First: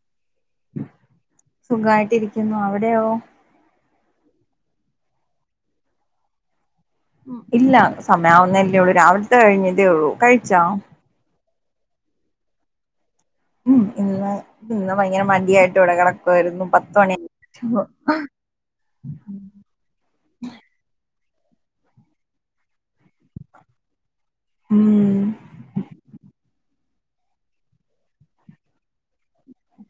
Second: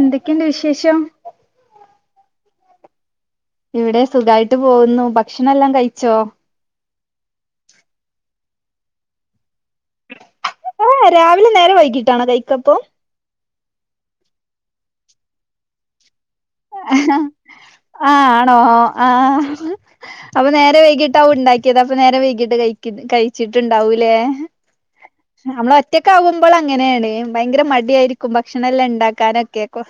എന്തൊക്കെയുണ്ട് വിശേഷം സുഖമായിട്ടിരിക്കുന്നു അവിടെയോ? ഇവിടെ സുഖായിട്ട് പോകുന്നു ഭക്ഷണം എല്ലാം കഴിച്ചോ? ഉ ഇല്ല സമയവുന്നല്ലേ ഉള്ളൂ രാവിലത്തെ കഴിഞ്ഞല്ലേ ഉള്ളൂ കഴിച്ചോ? നേരം വൈകിട്ടാണ് കൈിക്കപ്പോ? ഉം ഇന്ന് ഇന്ന് ഭയങ്കര മടിയായിട്ട് ഇവിടെ കണ- ആ ആണോ ആഹ അപ്പൊ നേരെ വൈകിട്ട്- ട്ടാവും ഉണ്ടാക്കിയത് അപ്പൊ നേരെ വൈകിട്ട് കഴ കഴിച്ചിട്ടുണ്ടാവൂല്ലേ? ഉം നമ്മൾ ഒറ്റക്കാവുമ്പോൾ അങ്ങനെന്ന് ഏ ഭയങ്കര മടിയായിരിക്കും ഭക്ഷണെല്ലാം ണ്ടാക്കാനൊക്കെ, കൊ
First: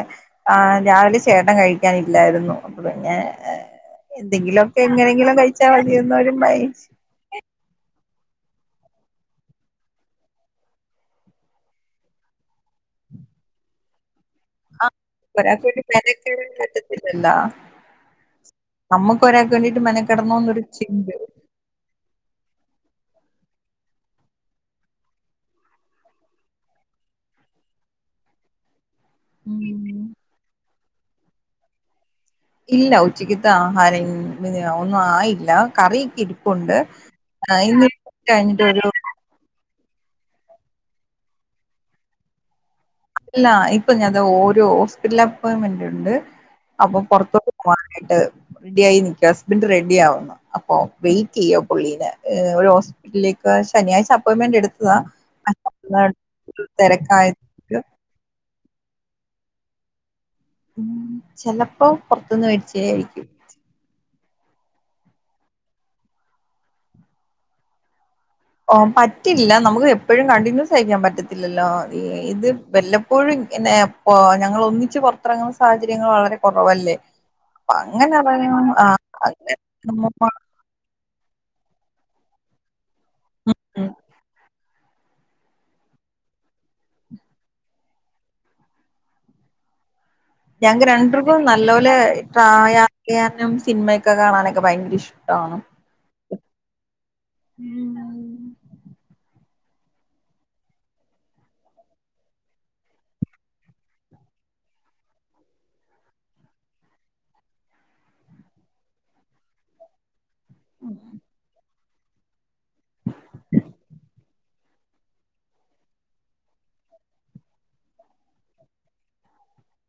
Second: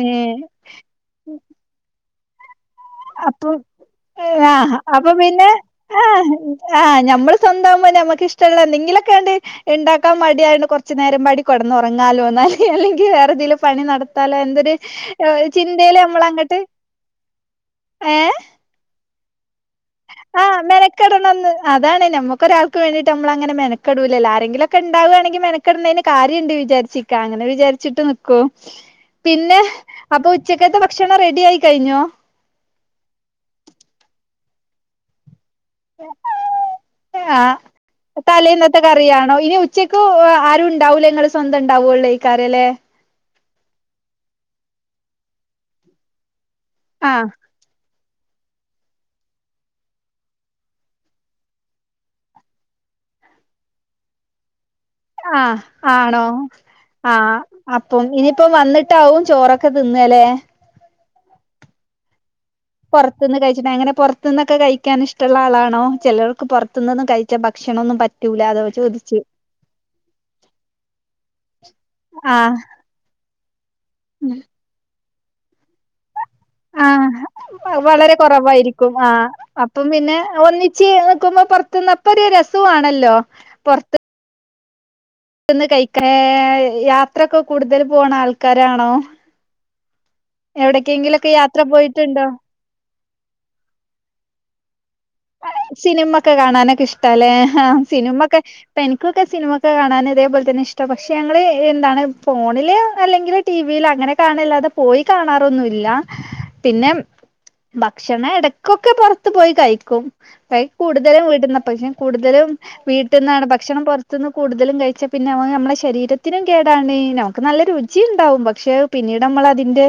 ഏ ആ ഞാന് ചേട്ടൻ കഴിയ്ക്കാനില്ലായിരുന്നു. അപ്പ പിന്നെ, ആ എന്തെങ്കിലുമൊക്കെ അപ്പൊ എങ്ങനെങ്കിലും പിന്നെ കഴിച്ചാൽ ആഹ് മതിയെന്നോരും ആ ഭയച്ച് ഞമ്മള് സൊന്താവുമ്പോന്നെമ്മ ഇഷ്ടള്ള എന്തെങ്കിലൊക്കാണ്ട് ഇണ്ടാക്കാൻ മടിയായോണ്ട് കൊർച്ച് നേരംപാടികട്ന്നൊറങ്ങാലോ, എന്നാല് അല്ലെങ്കി വേറെന്തെലും പണി നടത്താലോ എന്തൊരു ആഹ് ഒ ഒരാൾക്ക് വേണ്ടി ചിന്തേല് മ്മളങ്ങട്ട് അമ്മുക്ക് ആഹ് മെനക്കടണന്ന്, അതാണ് നമ്മക്കൊരാൾക്ക് വേണ്ടിട്ട് അ നമ്മളങ്ങനെ മെനക്കെടൂലല്ലോ? ആരെങ്കിലൊക്കെ ഇണ്ടാവാണെങ്കിൽ മെനക്കെട്ന്നതിന് കാര്യണ്ട് വിചാരിച്ചിക്കാ. അങ്ങനെ വിചാരിച്ചിട്ട് നിക് ക്കു. പിന്നെ ഉം അപ്പൊ ഉച്ചക്കത്തെ ഭക്ഷണം റെഡി ആയിക്കഴിഞ്ഞോ? ഇല്ല ഉച്ചക്ക്ത്തെ ആഹാരം ഇന്നിനി ഒന്നും ആയില് ല്ല. കറിയൊക്കെ ഇരിപ്പുണ്ട്. ആഹ് ഇന്ന് [inaudible] കഴിഞ്ഞിട്ടൊരു ച്ചക്ക് ആരു ഇണ്ടാവൂല്ല നിങ്ങള് സ്വന്തം ഇണ്ടാവൂള്ളേക്കാരല്ലേ? ഇല്ല ഇപ്പ ഞാൻ ദാ ഓരു ഹോസ്പിറ്റലപ്പോയിൻമെന്റുണ്ട്. അപ്പൊ ആഹ് പൊറത്തോട്ട് പോവാ നായിട്ട് റെഡി ആയി നിക്കാ. ഹസ്ബൻഡ് റെഡി ആവുന്നു. അപ്പോ വെയിറ്റ് ചെയ്യാ പുള്ളീനെ. ഈഹ് ഹോസ് ലേക്ക് ശനിയാഴ്ച അപ്പോയിൻമെന്റ് എട്ത് ആഹ് ആണോ? തിരക്കായത് ആഹ് അപ്പം ഇനി ഇപ്പം വന്നിട്ടാവും ചോറൊക്കെ തിന്നാ അല്ലേ? ഉം ചെലപ്പോ പൊറത് പൊറത്ത്ന്ന് കഴിച്ചിട്ടങ്ങനെ പൊറത് ത്ത്ന്നൊക്കെ കഴിക്കാൻ ഇഷ്ടള്ള ആളാണോ? ചെലർക്ക് പൊറത്ത്ന്നൊന്നും കഴിച്ചാ ഭക്ഷണൊന്നും പറ്റ് ഓ പറ്റില്ല. നമുക്ക് എപ്പഴും കണ്ടിന്യൂസ് കഴിക്കാൻ പറ്റത്തില്ലല്ലോ? ഇത് ആഹ് വല്ലപ്പോഴും പിന്നെ ഇപ്പ ഞങ്ങൾ ഒന്നിച്ച് പൊറത്തിറങ്ങുന്ന സാഹചര്യങ്ങൾ വളരെ കൊറവല്ലേ. ആഹ് വളരെ കൊറവായിരിക്കും. ആ അപ്പം പിന്നെ നമ്മ ഒന്നിച്ച് നിക്കുമ്പോ പൊറത്ത്ന്ന് അപ്പൊ ഒരു രസ സൊ ആണല്ലോ ഉം പൊറത്ത് ത്ത്ന്ന് കഴിക്കാ ഏഹ് യാത്രയൊക്കെ കൂടുതല് പോണ ആൾക്കാരാണോ? ഞങ്ങക്ക് എവിടക്കെങ്കിലൊക്കെ രണ്ടർക്കും യാത്ര നല്ല പോലെ പോയിട്ടുണ്ടോ? ട്രാ യാത്ര ചെയ്യാനും സിനിമയൊക്കെ കാണാനൊക്കെ ഭയങ്കര ഇഷ് സിനിമ ഒക്കെ കാണാനൊക്കെ ഇഷ്ടാ അല്ലേ? ഉം സിനിമൊക്കെ ഇപ്പെനിക്കൊക്കെ സിനിമ കാണാൻ ഇതേപോലെ തന്നെ ഇഷ്ടാ. പക്ഷെ ഞങ്ങള് എന്താണ് ഫോണില് അല്ലെങ്കില് ടീ വീല്. അങ്ങനെ കാണല്ലാതെ പോയി കാണാറൊന്നുല്ല. പിന്നെ ഭക്ഷണ എടക്കൊക്കെ പൊറത്ത് പോയി കയിക് ക്കും. അയ് കൂടുതലും വീട്ട്ന്നാ. പക്ഷെ കൂടുതലും വീട്ടിന്നാണ്. ഭക്ഷണം പൊറത്ത്ന്ന് കൂടുതലും കഴിച്ചാ പിന്നെ അത് നമ്മളെ ശരീരത്തിനും കേടാണ്. ഞാക്ക് നല്ല രുചീണ്ടാവും പക്ഷേ പിന്നീടങ്‌ മ്മളതിന്റെ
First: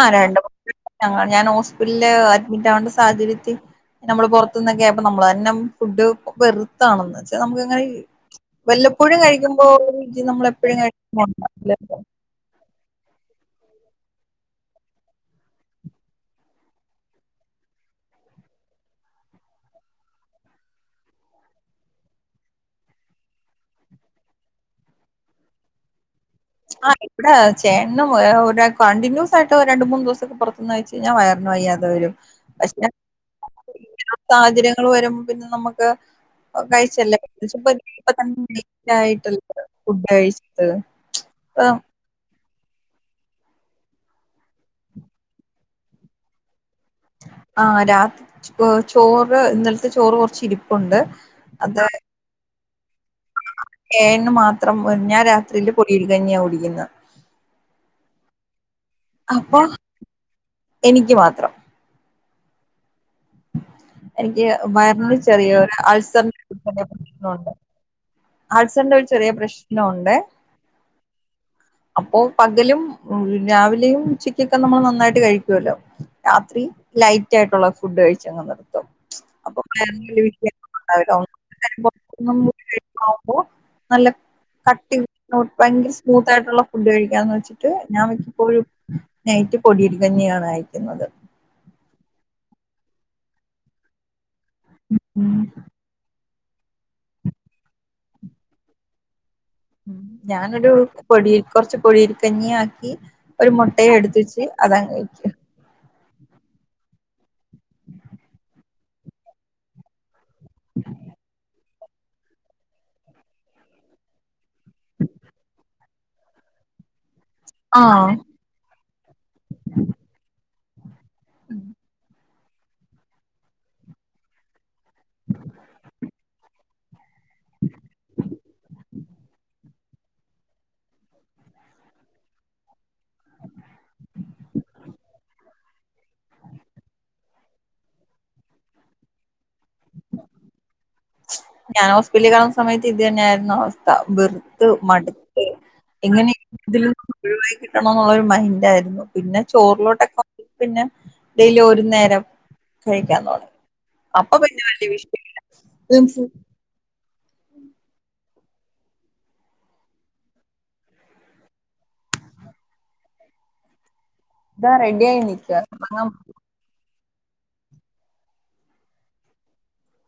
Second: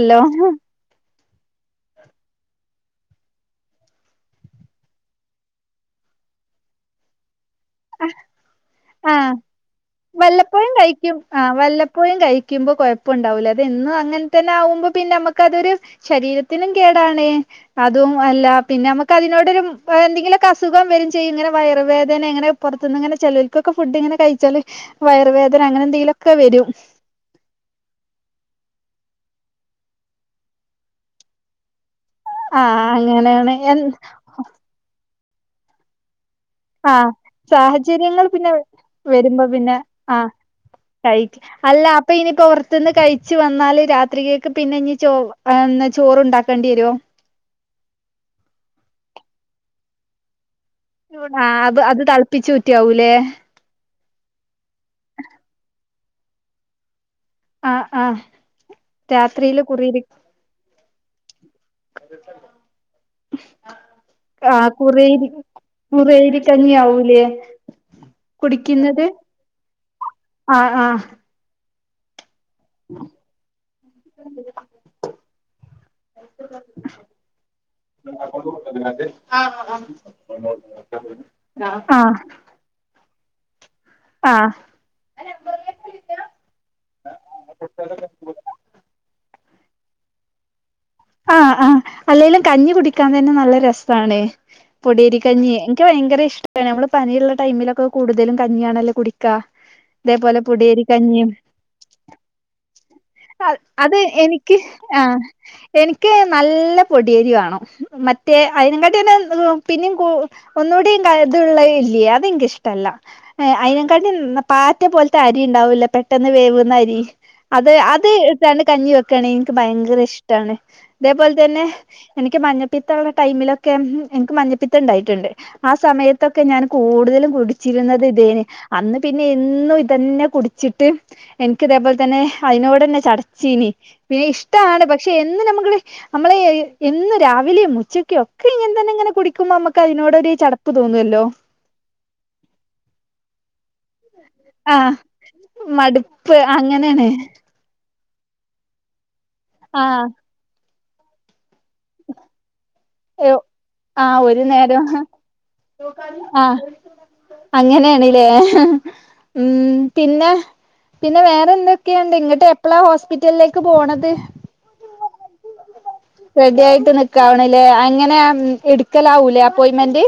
ആ രണ്ട് [inaudible] ഞാന് ഹോസ്പിറ്റലില് അഡ്മിറ്റ് ആവണ്ട സ് സാഹചര്യത്തി നമ്മള് പൊറത്തൂന്നൊക്കെ ആയപ്പോ നമ്മള് തന്നം ഫുഡ്ഡ് വെറ്ത്താണന്ന്ച്ച് നമുക്ക് എങ്ങനെ ആഹ്. വല്ലപ്പോഴും എപ്പോഴും കഴിക്കും. കഴിക്കുമ്പോ ആ ഉണ്ടാവില്ലല്ലോ. വല്ലപ്പോഴും കഴിക്കുമ്പോ കൊഴപ്പണ്ടാവൂല അും അങ്ങനെ തന്നെ ആവുമ്പോ പിന്നെ നമുക്ക് അതരു ശരീരത്തിനും കേടാണ് അതും അല്ല പിന്നെ നമ്ക്കതിനോടൊരു എന്തെങ്കിലൊക്കെ അസുഖം വരും ചെയ്യും ഇങ്ങനെ വയറ് വേദന അങ്ങനെ പൊറത്തൂന്ന് ഇങ്ങനെ ചേലോർക്കൊക്കെ ഫുഡ്ഡിങ്ങനെ കഴിച്ചാല് വയറ് വേദന അങ്ങനെന്തങ്കിലൊ ആ ഇവിടെ ചേട്ടനും വേറെ ഒരാക്ക് കണ്ടിന്യൂസായിട്ട് രണ്ട് മൂന്ന് ദിവസൊക്കെ പൊറത്തൂന്ന് കയിച്ചയിഞ്ഞാ വയറിന് വയ്യാതെ വരും. ആഹ് പക്ഷെ അങ്ങനെയാണ് എ സാഹചര്യങ്ങൾ വരുമ്പോ പിന്നെ നമക്ക് ആഹ് കഴിച്ചല്ലേ സാഹചര്യങ്ങൾ പറ്റു. [inaudible] പിന്നെ മെയിനായിട്ടുള്ള ഫുഡ്ഡ് കഴിച്ചിട്ട് കഴിക്ക്. അല്ല അപ്പൊ ഈന് പൊറത്ത്ന്ന് കഴിച്ച് വന്നാല് രാത്രിക്കേക്ക് പിന്നെ ഇനി ചോ ഈഹ് ചോറ്ണ്ടാക്കേണ്ടി വര്വോ? ആഹ് രാത്രി ചോ ചോറ് ഇന്നൽത്തെ ചോറ് കൊറച്ച് ഇരിപ് ണാ അത് അത് തെളപ്പിച്ചൂറ്റാവൂല്ലേ? ഏഴന് മാത്രം. ഞാൻ രാത്രിയില് പൊടിയരി കഞ്ഞിയാ കുടിക്ക്ന്നെ. ആ ആ അപ്പൊ രാത്രിയില് കുറിയരി എനിക്ക് മാത്രം. അ എനിക്ക് ആ വയറിനൊരു കുറിയരി ചെറിയൊരു കുറിയരി അൾസറിന്റെ ഒരു ചെറിയ കഞ്ഞിയാവൂലേ? പ്രശ്നമുണ്ട് അൾസറിന്റെ കുടിക്ക്ന്നത്? ഒരു ചെറിയ പ്രശ്നമുണ്ട് ആ ആഹ് അപ്പോ പകലും രാവിലെയും ഉച്ചക്കൊക്കെ നമ്മള് നന്നായിട്ട് കഴിക്കുവല്ലോ? രാത്രി ലൈറ്റ യിട്ടുള്ള ഫുഡ്ഡ് കഴിച്ചങ്ങ് കെടക്കും. അപ്പൊ [unintelligible] [unintelligible] ആഹ് ആഹ് ഭയങ്കര സ്മൂത്തായിട്ടുള്ള. കഴിക്കാന്ന്‌ വെച്ചിട്ട് ഞാമിക്കപ്പോഴും നൈറ്റ് പൊടിയരികഞ്ഞിയാണ് അയക്കുന്നത്. ആ ആ അല്ലെലും കഞ്ഞി കുടിക്കാൻ തന്നെ നല്ല രസാണ്. ഉം പൊടയരിക്കഞ്ഞി ൻക്ക് ഭയങ്കര ഇഷ്ടാണ് നമ്മള് പനിയുള്ള ടൈമിലൊക്കെ കൂടുതലും കഞ്ഞിയാണല്ലേ കുടി ഉം ഞാനൊരു പൊടിയിൽ കൊറച്ച് പൊടിയരി കഞ്ഞി ആക്കി ഒരു മുട്ടയും അത് എടുത്ത് വെച്ച് എനിക്ക് അതങ്ങ് ആ കഴിക്കും എനിക്ക് നല്ല പൊടിയേരി വേണം മറ്റേ അയിനെകാട്ടി തന്നെ പിന്നിം കൂ ഒന്നുടി ക ഇത്ള്ള ല്ലേ അത് ഇൻക്ക്ഷ്ടല്ല അയിനകാട്ടിം പാറ്റ പോൽത്തെ അരിണ്ടാവുലെ പെട്ടെന്ന് വേവ്ന്ന അരി. ആ ട്ടാണ് കഞ്ഞി വെക്കാണ് ഇൻക്ക് ഭയങ്കര ഇഷ്ടാണ് ഇതേപോൽതന്നെ എനിക്ക് മഞ്ഞപ്പിത്തള്ള ടൈമിലൊക്കെ എനിക്ക് മഞ്ഞപ്പിത്തംണ്ടായിട്ടുണ്ട് ആ സമയത്തൊക്കെ ഞാൻ കൂടുതലും കുടിച്ചിരുന്നത് ഇതേനി അന്ന് പിന്നെ എന്നും ഇതന്നെ കുടിച്ചിട്ട് എനിക്ക് ഇതേപോൽതന്നെ അയിനോടെന്നെ ചടച്ചീനി പിന്നെ ഇഷ്ടാണ് പക്ഷെ എന്നു നമു ക്ക് നമ്മളെ എന്നും രാവിലിംഉച്ചക്കൊക്കെ ഇങ്ങൻതന്നെ ഇങ്ങനെ കുടിക്കുമ്പോ മ്മക്ക് അയിനോടൊരു ചട പ്പ്‌ തോന്നുവല്ലോ പിള്ളികാം സമയത്ത് ഇതന്നെയായിരുന്നു അവസ് ത വെറ്ത്ത് ആഹ് മട്ത്ത് മടുപ്പ് എങ്ങനെയെങ്കിലും അങ്ങനെയാണ് [unintelligible] കണംന്നുള്ളൊരു മൈൻഡാആയിരുന്നു പിന്നെ ആഹ് ചോറിലോട്ടൊക്കെ പിന്നെ ഡെയിലി ഒരു നേരം കഴിക്കാതോന്നും ആഹ് അപ്പൊ ഒരു പിന്നെ നേരം വല്യ വിഷയല്ല അങ്ങനേണ്ലേ ഉം പിന്നെ പിന്നെ വേറെ എന്തൊക്കെയുണ്ട് ഇങ്ങിട്ട് എപ്പളാ ഹോസ്പിറ്റലിലേക്ക് പോണത് ഇതാ റെഡി ആയി നിക്ക ഇറ ക്കാണ്ലേ അങ്ങനെ ഇട്ക്കലാവുലെ അപ്പോയിമെന്റ്.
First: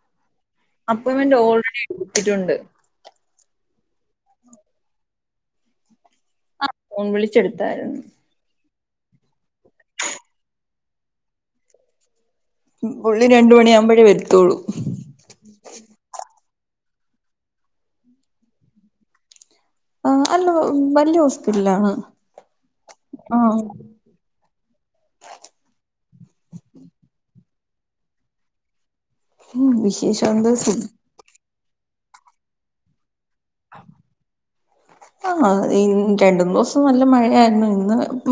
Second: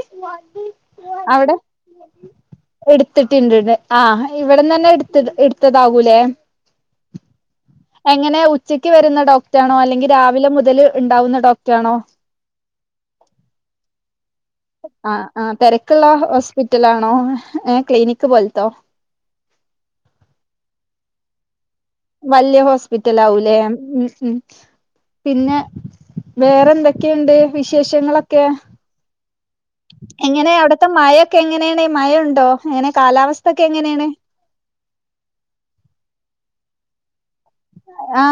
അപ്പോയിൻമെന്റ് അവിടെ ഓൾറെഡി എടുത്തിട്ടുണ്ട് എടുത്തിട്ട്ണ്ട് ലെ ആ ഇവിടന്ന്ന്നെ ഇട്ത് ഇടത്തതാവുലെ അ ഫോൺ വിളിച്ചെടുത്ത എങ്ങനെ ഉച്ചക്ക് വരുന്ന ഡോക്റ്റാണോ അല്ലെങ്കി രാവിലെ മുതല് ഇണ്ടാവുന്ന ഡോക്റ്റാണോ പുള്ളി രണ്ട് മണിയാവുമ്പഴേ വരത്തുള്ളൂ. ആ ആ തിരക്കുള്ള ഹോസ്പിറ്റലാണോ ഏ ക്ലിനിക് പോൽത്തോ ആ അല്ല വല്യ ഹോസ്പിറ്റലാണ് വല്യ ആ ഹോസ്പിറ്റലാവുലെ ഉ ഉ പിന്നെ വേറെ എന്തൊക്കെയുണ്ട് വിശേഷങ്ങളൊക്കെ വിശേഷം എങ്ങനെ എന്താ അവിടത്തെ ഫുഡ് മയക്കെ എങ്ങനേണ് മയണ്ടോ എങ്ങനെ കാലാവസ് ആ രണ്ട്ന്നോസം നല്ല മഴയായി ആ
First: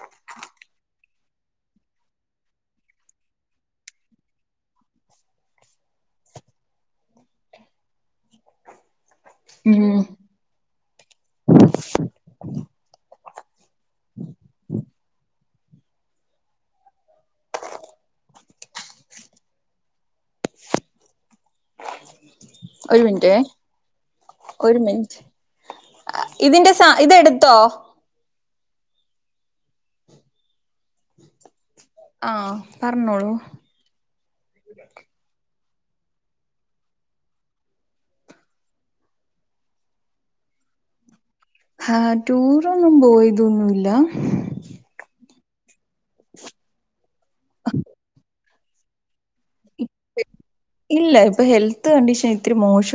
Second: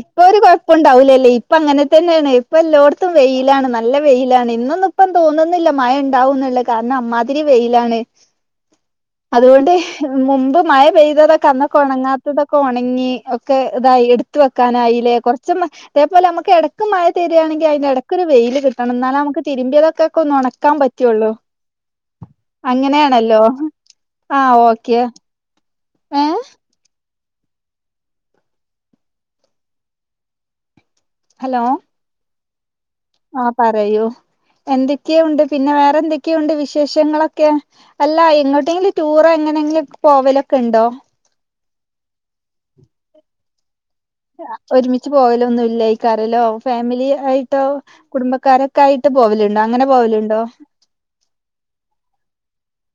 ഇപ്പൊ ഒരു കൊ പ്പഉണ്ടാവലല്ലേ ഇപ്പ അങ്ങനെ തന്നെയാണ് ഇപ്പ എല്ലോട്ത്തും വെയിലാണ് നല്ല വെയിലാണ് ഇന്നൊന്നും ഇപ്പം തോന്നുന്നി ല്ല മഴ ഇണ്ടാവുന്നുള്ള കാരണം അമ്മാതിരി വെയിലാണ്. അതുകൊണ്ട് ഉം മുമ്പ് മഴ പെയ്തതൊക്കെ അന്നൊക്കെ ഒണങ്ങാത്തതൊ ഒണങ്ങി ഒക്കെ ഇതായി ഇട്ത്ത് വെക്കാനായിലെ കുറച്ചൊന്ന് തേപോലെ നമക്ക് ഇടക്ക് മഴ തരാ ണങ്കി അയിന്റെ എടക്കൊരു വെയില് കിട്ടണം ന്നാലമുക്ക് തിരുമ്പിയതൊക്കെ ഒന്ന് ഒണക്കാൻ പറ്റുള്ളൂ. ഒരു മിനിറ്റേ അങ്ങനെയാണല്ലോ ആ ഒരു ഓക്കെ മിനിറ്റ് ഏ ഇതിന്റെ സാ ഇതെടുത്തോ ഹലോ ആ ആ പറയൂ എന്തൊക്കെ ഉണ്ട്. പിന്നെ വേറെ എന്തൊക്കെയുണ്ട് വിശേഷങ്ങളൊക്കെ അല്ല എങ്ങോട്ടെങ്കിലും ടൂറോ എങ്ങനെയെങ്കിലും പോവലൊ ക്കണ്ടോ ഹ ടൂറൊന്നും പോയതൊന്നുല്ല ഒരുമിച്ച് പോയലോ [unintelligible] ഒന്നും ഇല്ലായി കറല്ലോ ഫാമിലി ആയിട്ടോ കുടുംബക്കാരൊ. കയിട്ട് പോവലുണ്ടോ അങ്ങനെ പോവലുണ്ടോ? ഇല്ല ഇപ്പൊ ഹെൽത്ത് കണ്ടീഷൻ ഇത്തിരി മോശം.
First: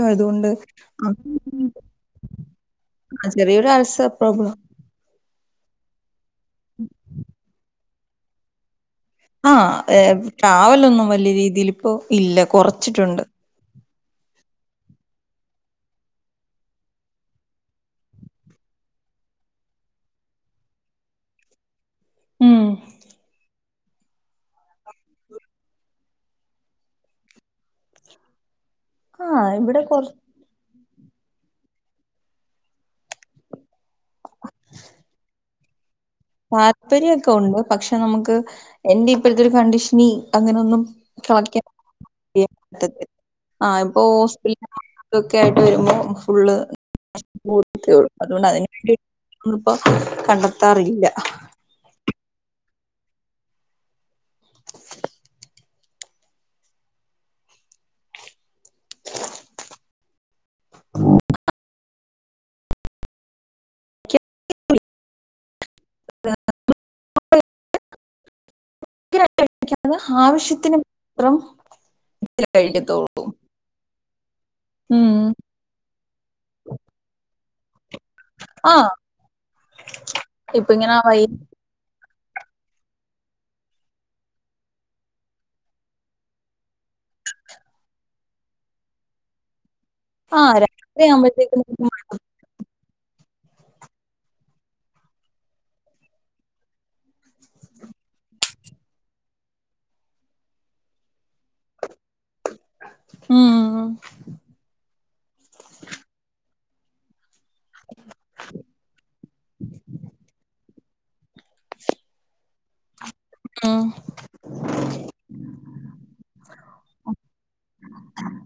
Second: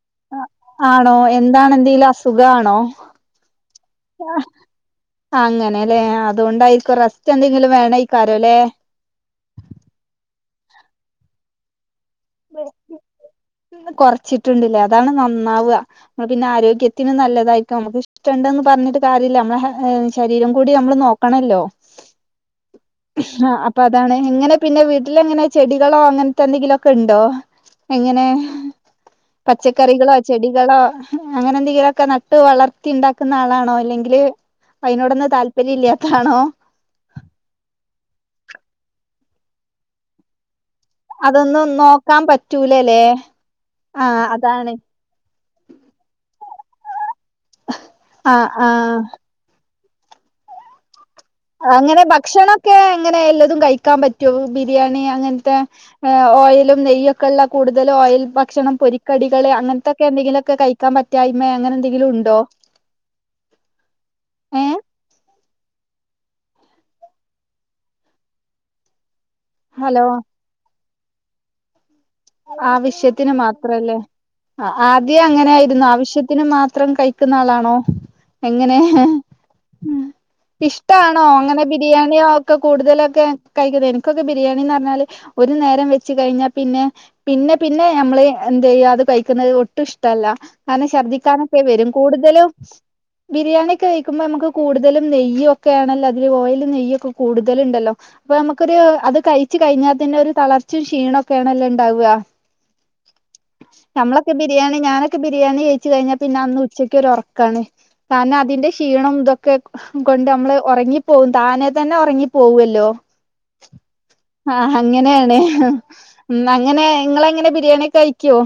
ആണോ എന്താണ് എന്തെങ്കിലും അസുഖാണോ? ആ ചെറിയ ഒരു അൾസർ പ്രോബ്ലം. അങ്ങനെല്ലെ അതൊണ്ടായിരിക്കും റസ്റ്റ് എന്തെങ്കിലും വേണം കാരല്ലേ? ആ ട്രാവൽ ഒന്നും വലിയ രീതിൽ ഇപ്പോ ഇല്ല കുറച്ചിട്ടുണ്ട്. കുറച്ചിട്ടുണ്ട്ല്ലേ? അതാണ് നന്നാവാ നമ്മൾ പിന്നെ ആരോഗ്യത്തിന് നല്ലതായിരിക്കും നമുക്ക് ഇഷ്ടുണ്ടന്ന് പറ പറഞ്ഞിട്ട് കാര്യല്ല നമ്മളെ ശരീരം കൂടി നമ്മൾ നോക്കണല്ലോ. ഉം ആ അപ്പൊ അതാണ് എങ്ങനെ പിന്നെ വീട്ടില് എങ്ങനെ ചെടികളോ. അങ്ങനത്തെ എന്തെങ്കിലും ഒക്കെ ഉണ്ടോ എങ്ങനെ. ആഹ് ഇവിടെ കൊറ പച്ചക്കറികളോ ചെടികളോ? അങ്ങനെ എന്തെങ്കിലും ഒക്കെ നട്ടു വളർത്തി ഉണ്ടാക്കുന്ന ആളാണോ അല്ലെങ്കിൽ അതിനോടൊന്ന് താല്പര്യയില്ലാ. താൽപര്യോക്ക ഉണ്ട് പക്ഷെ നമ്മക്ക് എൻ്റെ ഇപ്പൾതെരു കണ്ടീഷന് അങ്ങനൊന്നും കളിക്കാൻ അതൊന്നും നോക്കാൻ പറ്റൂലല്ലേ? ആഹ് ഇപ്പൊ ആ ഹോസ്പിറ്റല അതാണ് [unintelligible] ഒക്കെ ആയിട്ട് വരുമ്പോ ഫുള്ള്. ആ അതുകൊണ്ട് ആ അതിനന് [unintelligible] വേണ്ടിട്ട ഇപ്പോ കണ്ടെത്താറില്ല. അങ്ങനെ ഭക്ഷണൊക്കെ എങ്ങനെ എല്ലതും കഴിക്കാൻ പറ്റോ ബിരിയാണി അങ്ങനത്തെ. ഓയിലും നെയ്യൊക്കെള്ള കൂടുതൽ ഓയിൽ ഭക്ഷണം പൊരിക്കടികള് അങ്ങനത്തൊക്കെ എന്തെങ്കിലും. കഴിക്കാൻ പറ്റായ്മ അങ്ങനെ എന്തെങ്കിലും ഉണ്ടോ ഏ. ആ. [unintelligible] ഹലോ ആവശ്യത്തിന് മാത്രം. [unintelligible] കഴിക്കത്തുള്ളൂ. ആവത്തിശ്യന് മാത്രല്ലേ? ആ ഉം ആദ്യം അങ്ങനെ ആയിരുന്നു ആവശ്യത്തിന് മാത്രം കഴിക്കുന്ന ആളാണോ? ആ എങ്ങനെ ഹ് ഇപ്പൊ ഇങ്ങനെ വൈ ഇഷ്ടാണോ? അങ്ങനെ ബിരിയാണി. [unintelligible] ബിരിയാണി ഒക്കെ കൂടുതലൊക്കെ കഴിക്കുന്നത് എനിക്കൊക്കെ ബിരിയാണിന്ന് പറഞ്ഞാൽ ഒരു നേരം വെച്ച് കഴിഞ്ഞാൽ പിന്നെ. പിന്നെ പിന്നെ നമ്മള് എന്തയാ കഴിക്കുന്നത് ഒ. ഒട്ടും ഇഷ്ടല്ല ആ കാരണം രാത്രി ഛർദ്ദിക്കാനൊക്കെ ആവുമ്പോഴത്തേക്കും വരും കൂടുതലും. ബിരിയാണി ഒക്കെ കഴിക്കുമ്പോ നമുക്ക് കൂടുതലും നെയ്യും ഒക്കെ ആണല്ലോ അതിൽ ഓയിൽ നെയ്യും ഒക്കെ കൂടുതൽ ഉണ്ടല്ലോ? അപ്പൊ നമുക്കൊരു അത് കഴിച്ചു കഴിഞ്ഞാൽ തന്നെ ഒരു തളർച്ചീം ക്ഷീണൊക്കെണ്. ഉണ്ടാവാ ഉം നമ്മളൊക്കെ ബിരിണ. ബരിയാണി കഴിച്ച് കഴിഞ്ഞാ പിന്നെ അന്ന് ഉച്ചക്ക് ഒരു. കാരണം അതിന്റെ ക്ഷീണം ഇതൊക്കെ കൊണ്ട് നമ്മള് ഉറങ്ങി. പോകും താനെ തന്നെ ഉറങ്ങി പോവല്ലോ. ഉം ആഹ അങ്ങനെയണ്. അങ്ങനെ ങ്ങ്ള് എങ്ങനെ ബിരിയാണീ ഒക്കെ കഴിക്കോ?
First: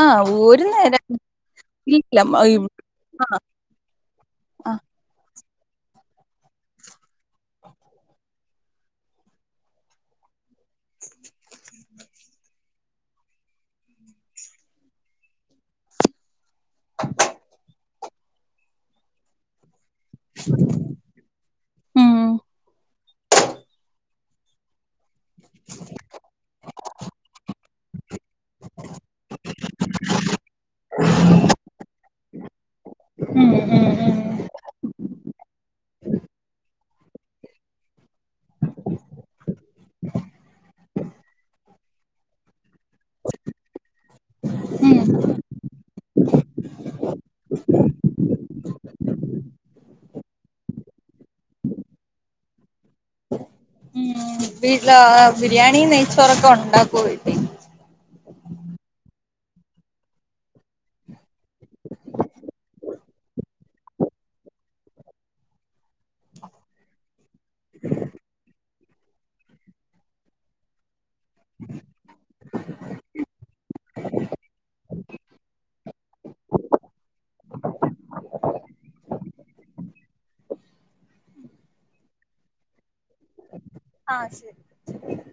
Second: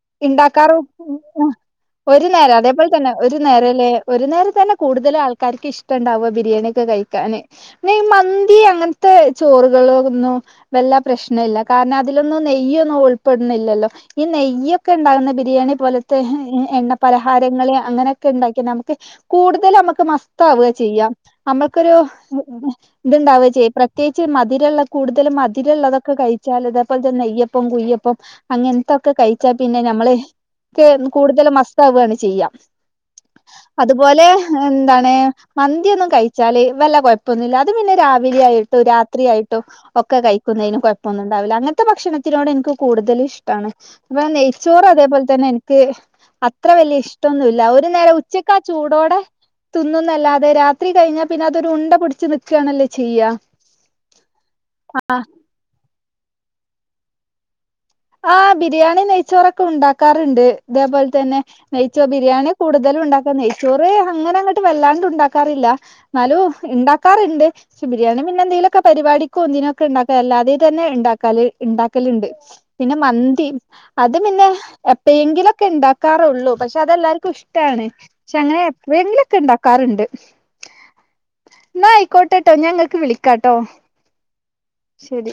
ആ ഒരു ഇണ്ടാക്കാറോ നേരം [unintelligible] ഇല്ല. ഒരു ആ നേരം ഇവ- അതേപോലെ തന്നെ ആ, ഒരു നേരല്ലേ ഒരു നേരം ആ. തന്നെ കൂടുതൽ ആൾക്കാ ആൾക്കാർക്ക് ഇഷ്ടണ്ടാവ ബിരിയാണി ഒക്കെ കഴിക്കാന് പിന്നെ ഈ മന്തി അങ്ങനത്തെ ചോറുകളോന്നും. വല്ലാ പ്രശ്നയില്ല. പിന്നെ അതിലൊന്ന നെയ്യൊന്നും ഉൾപ്പെടുന്നില്ലല്ലോ ഈ നെയ്യൊക്കെ ഉണ്ടാകുന്ന ബിരിയാണി പോലത്തെ. പലഹാരങ്ങള് അങ്ങനെക്കെ ഉണ്ടാക്ക്യ നമുക്ക് കൂടുതൽ നമുക്ക്. മസ്താവാ ചെയ്യാ നമ്മൾക്കൊരു ഉം ഇത്ണ്ടാവാ ചെയ്യാ. പ്രത്യേകിച്ച് മധരുള്ള. കൂടുതലും മധുരമുള്ളതൊക്കെ കഴിച്ച ഇതേപോലത്തെ നെയ്യപ്പം കുയ്യപ്പം അങ്ങനത്തൊക്കെ കഴിച്ചാ പിന്നെ നമ്മള് കൂടുതൽ മസ്താവയാണ് ചെയ്യാം ഉം ഉം അതുപോലെ എന്താണ് പിന്നെ മന്തിയൊന്നും കഴിച്ചാല് വല്ല കുഴപ്പൊന്നുമില്ല അത് പിന്നെ രാവിലെ ആയിട്ടോ രാത്രിയായിട്ടോ ഒക്കെ കഴിക്കുന്നതിന് കുഴ കുഴപ്പമൊന്നും ഉണ്ടാവില്ല അങ്ങനത്തെ ഭക്ഷണത്തിനോട് എനിക്ക് കൂടുതല് ഇഷ്ടാണ്. അപ്പ നെയ്ച്ചോറ് ഉം ഉം അതേപോലെ തന്നെ എനിക്ക് അത്ര വല്യ ഇഷ്ട്ടോന്നുല്ല ഒരു നേരം ഉച്ചക്ക് ആ ചൂടോടെ തിന്നുന്നല്ലാതെ രാത്രി കഴിഞ്ഞാ പി ന്നെ അതൊരു ഉണ്ട പിടിച്ച് നിക്കാണല്ലേ ചെയ്യാ വീട്ടിലാ ബിരിയാണി നെയ്ച്ചോറൊക്കെ ഉണ്ടാക്കുവോ വീട്ടിൽ ആഹ് ബിരിയാണി നെയ്ച്ചോറൊക്കെ ഉണ്ടാക്കാറുണ്ട് ഇതേപോലെ തന്നെ നെയ്ച്ചോ ബിരിയാണി കൂടുതലും ഉണ്ടാക്ക നെയ്ച്ചോറ് അങ്ങനെ അങ്ങോട്ട് വല്ലാണ്ട് ഉണ്ടാക്കാറില്ല എന്നാലും ഇണ്ടാക്കാറുണ്ട് പിന്നെ എന്തെങ്കിലുമൊക്കെ പരിപാടിക്കോ എന്തിനുമൊക്കെ ഉണ്ടാക്ക അല്ലാതെ തന്നെ ഇണ്ടാക്കാല് ഇണ്ടാക്കലുണ്ട് പിന്നെ മന്തി അത് പിന്നെ എപ്പോയെങ്കിലും മൊക്കെ ഉണ്ടാക്കാറുള്ളൂ പക്ഷെ അതെല്ലാർക്കും ഇഷ്ടമാണ് പക്ഷെ അങ്ങനെ എപ്പഴങ്ങിലും ഒക്കെ ഇണ്ടാക്കാറുണ്ട് എന്നാ ആയിക്കോട്ടെട്ടോ ഞാൻ ഇങ്ങക്ക് വിളിക്കാട്ടോ ആ ശരി ശരി ശരി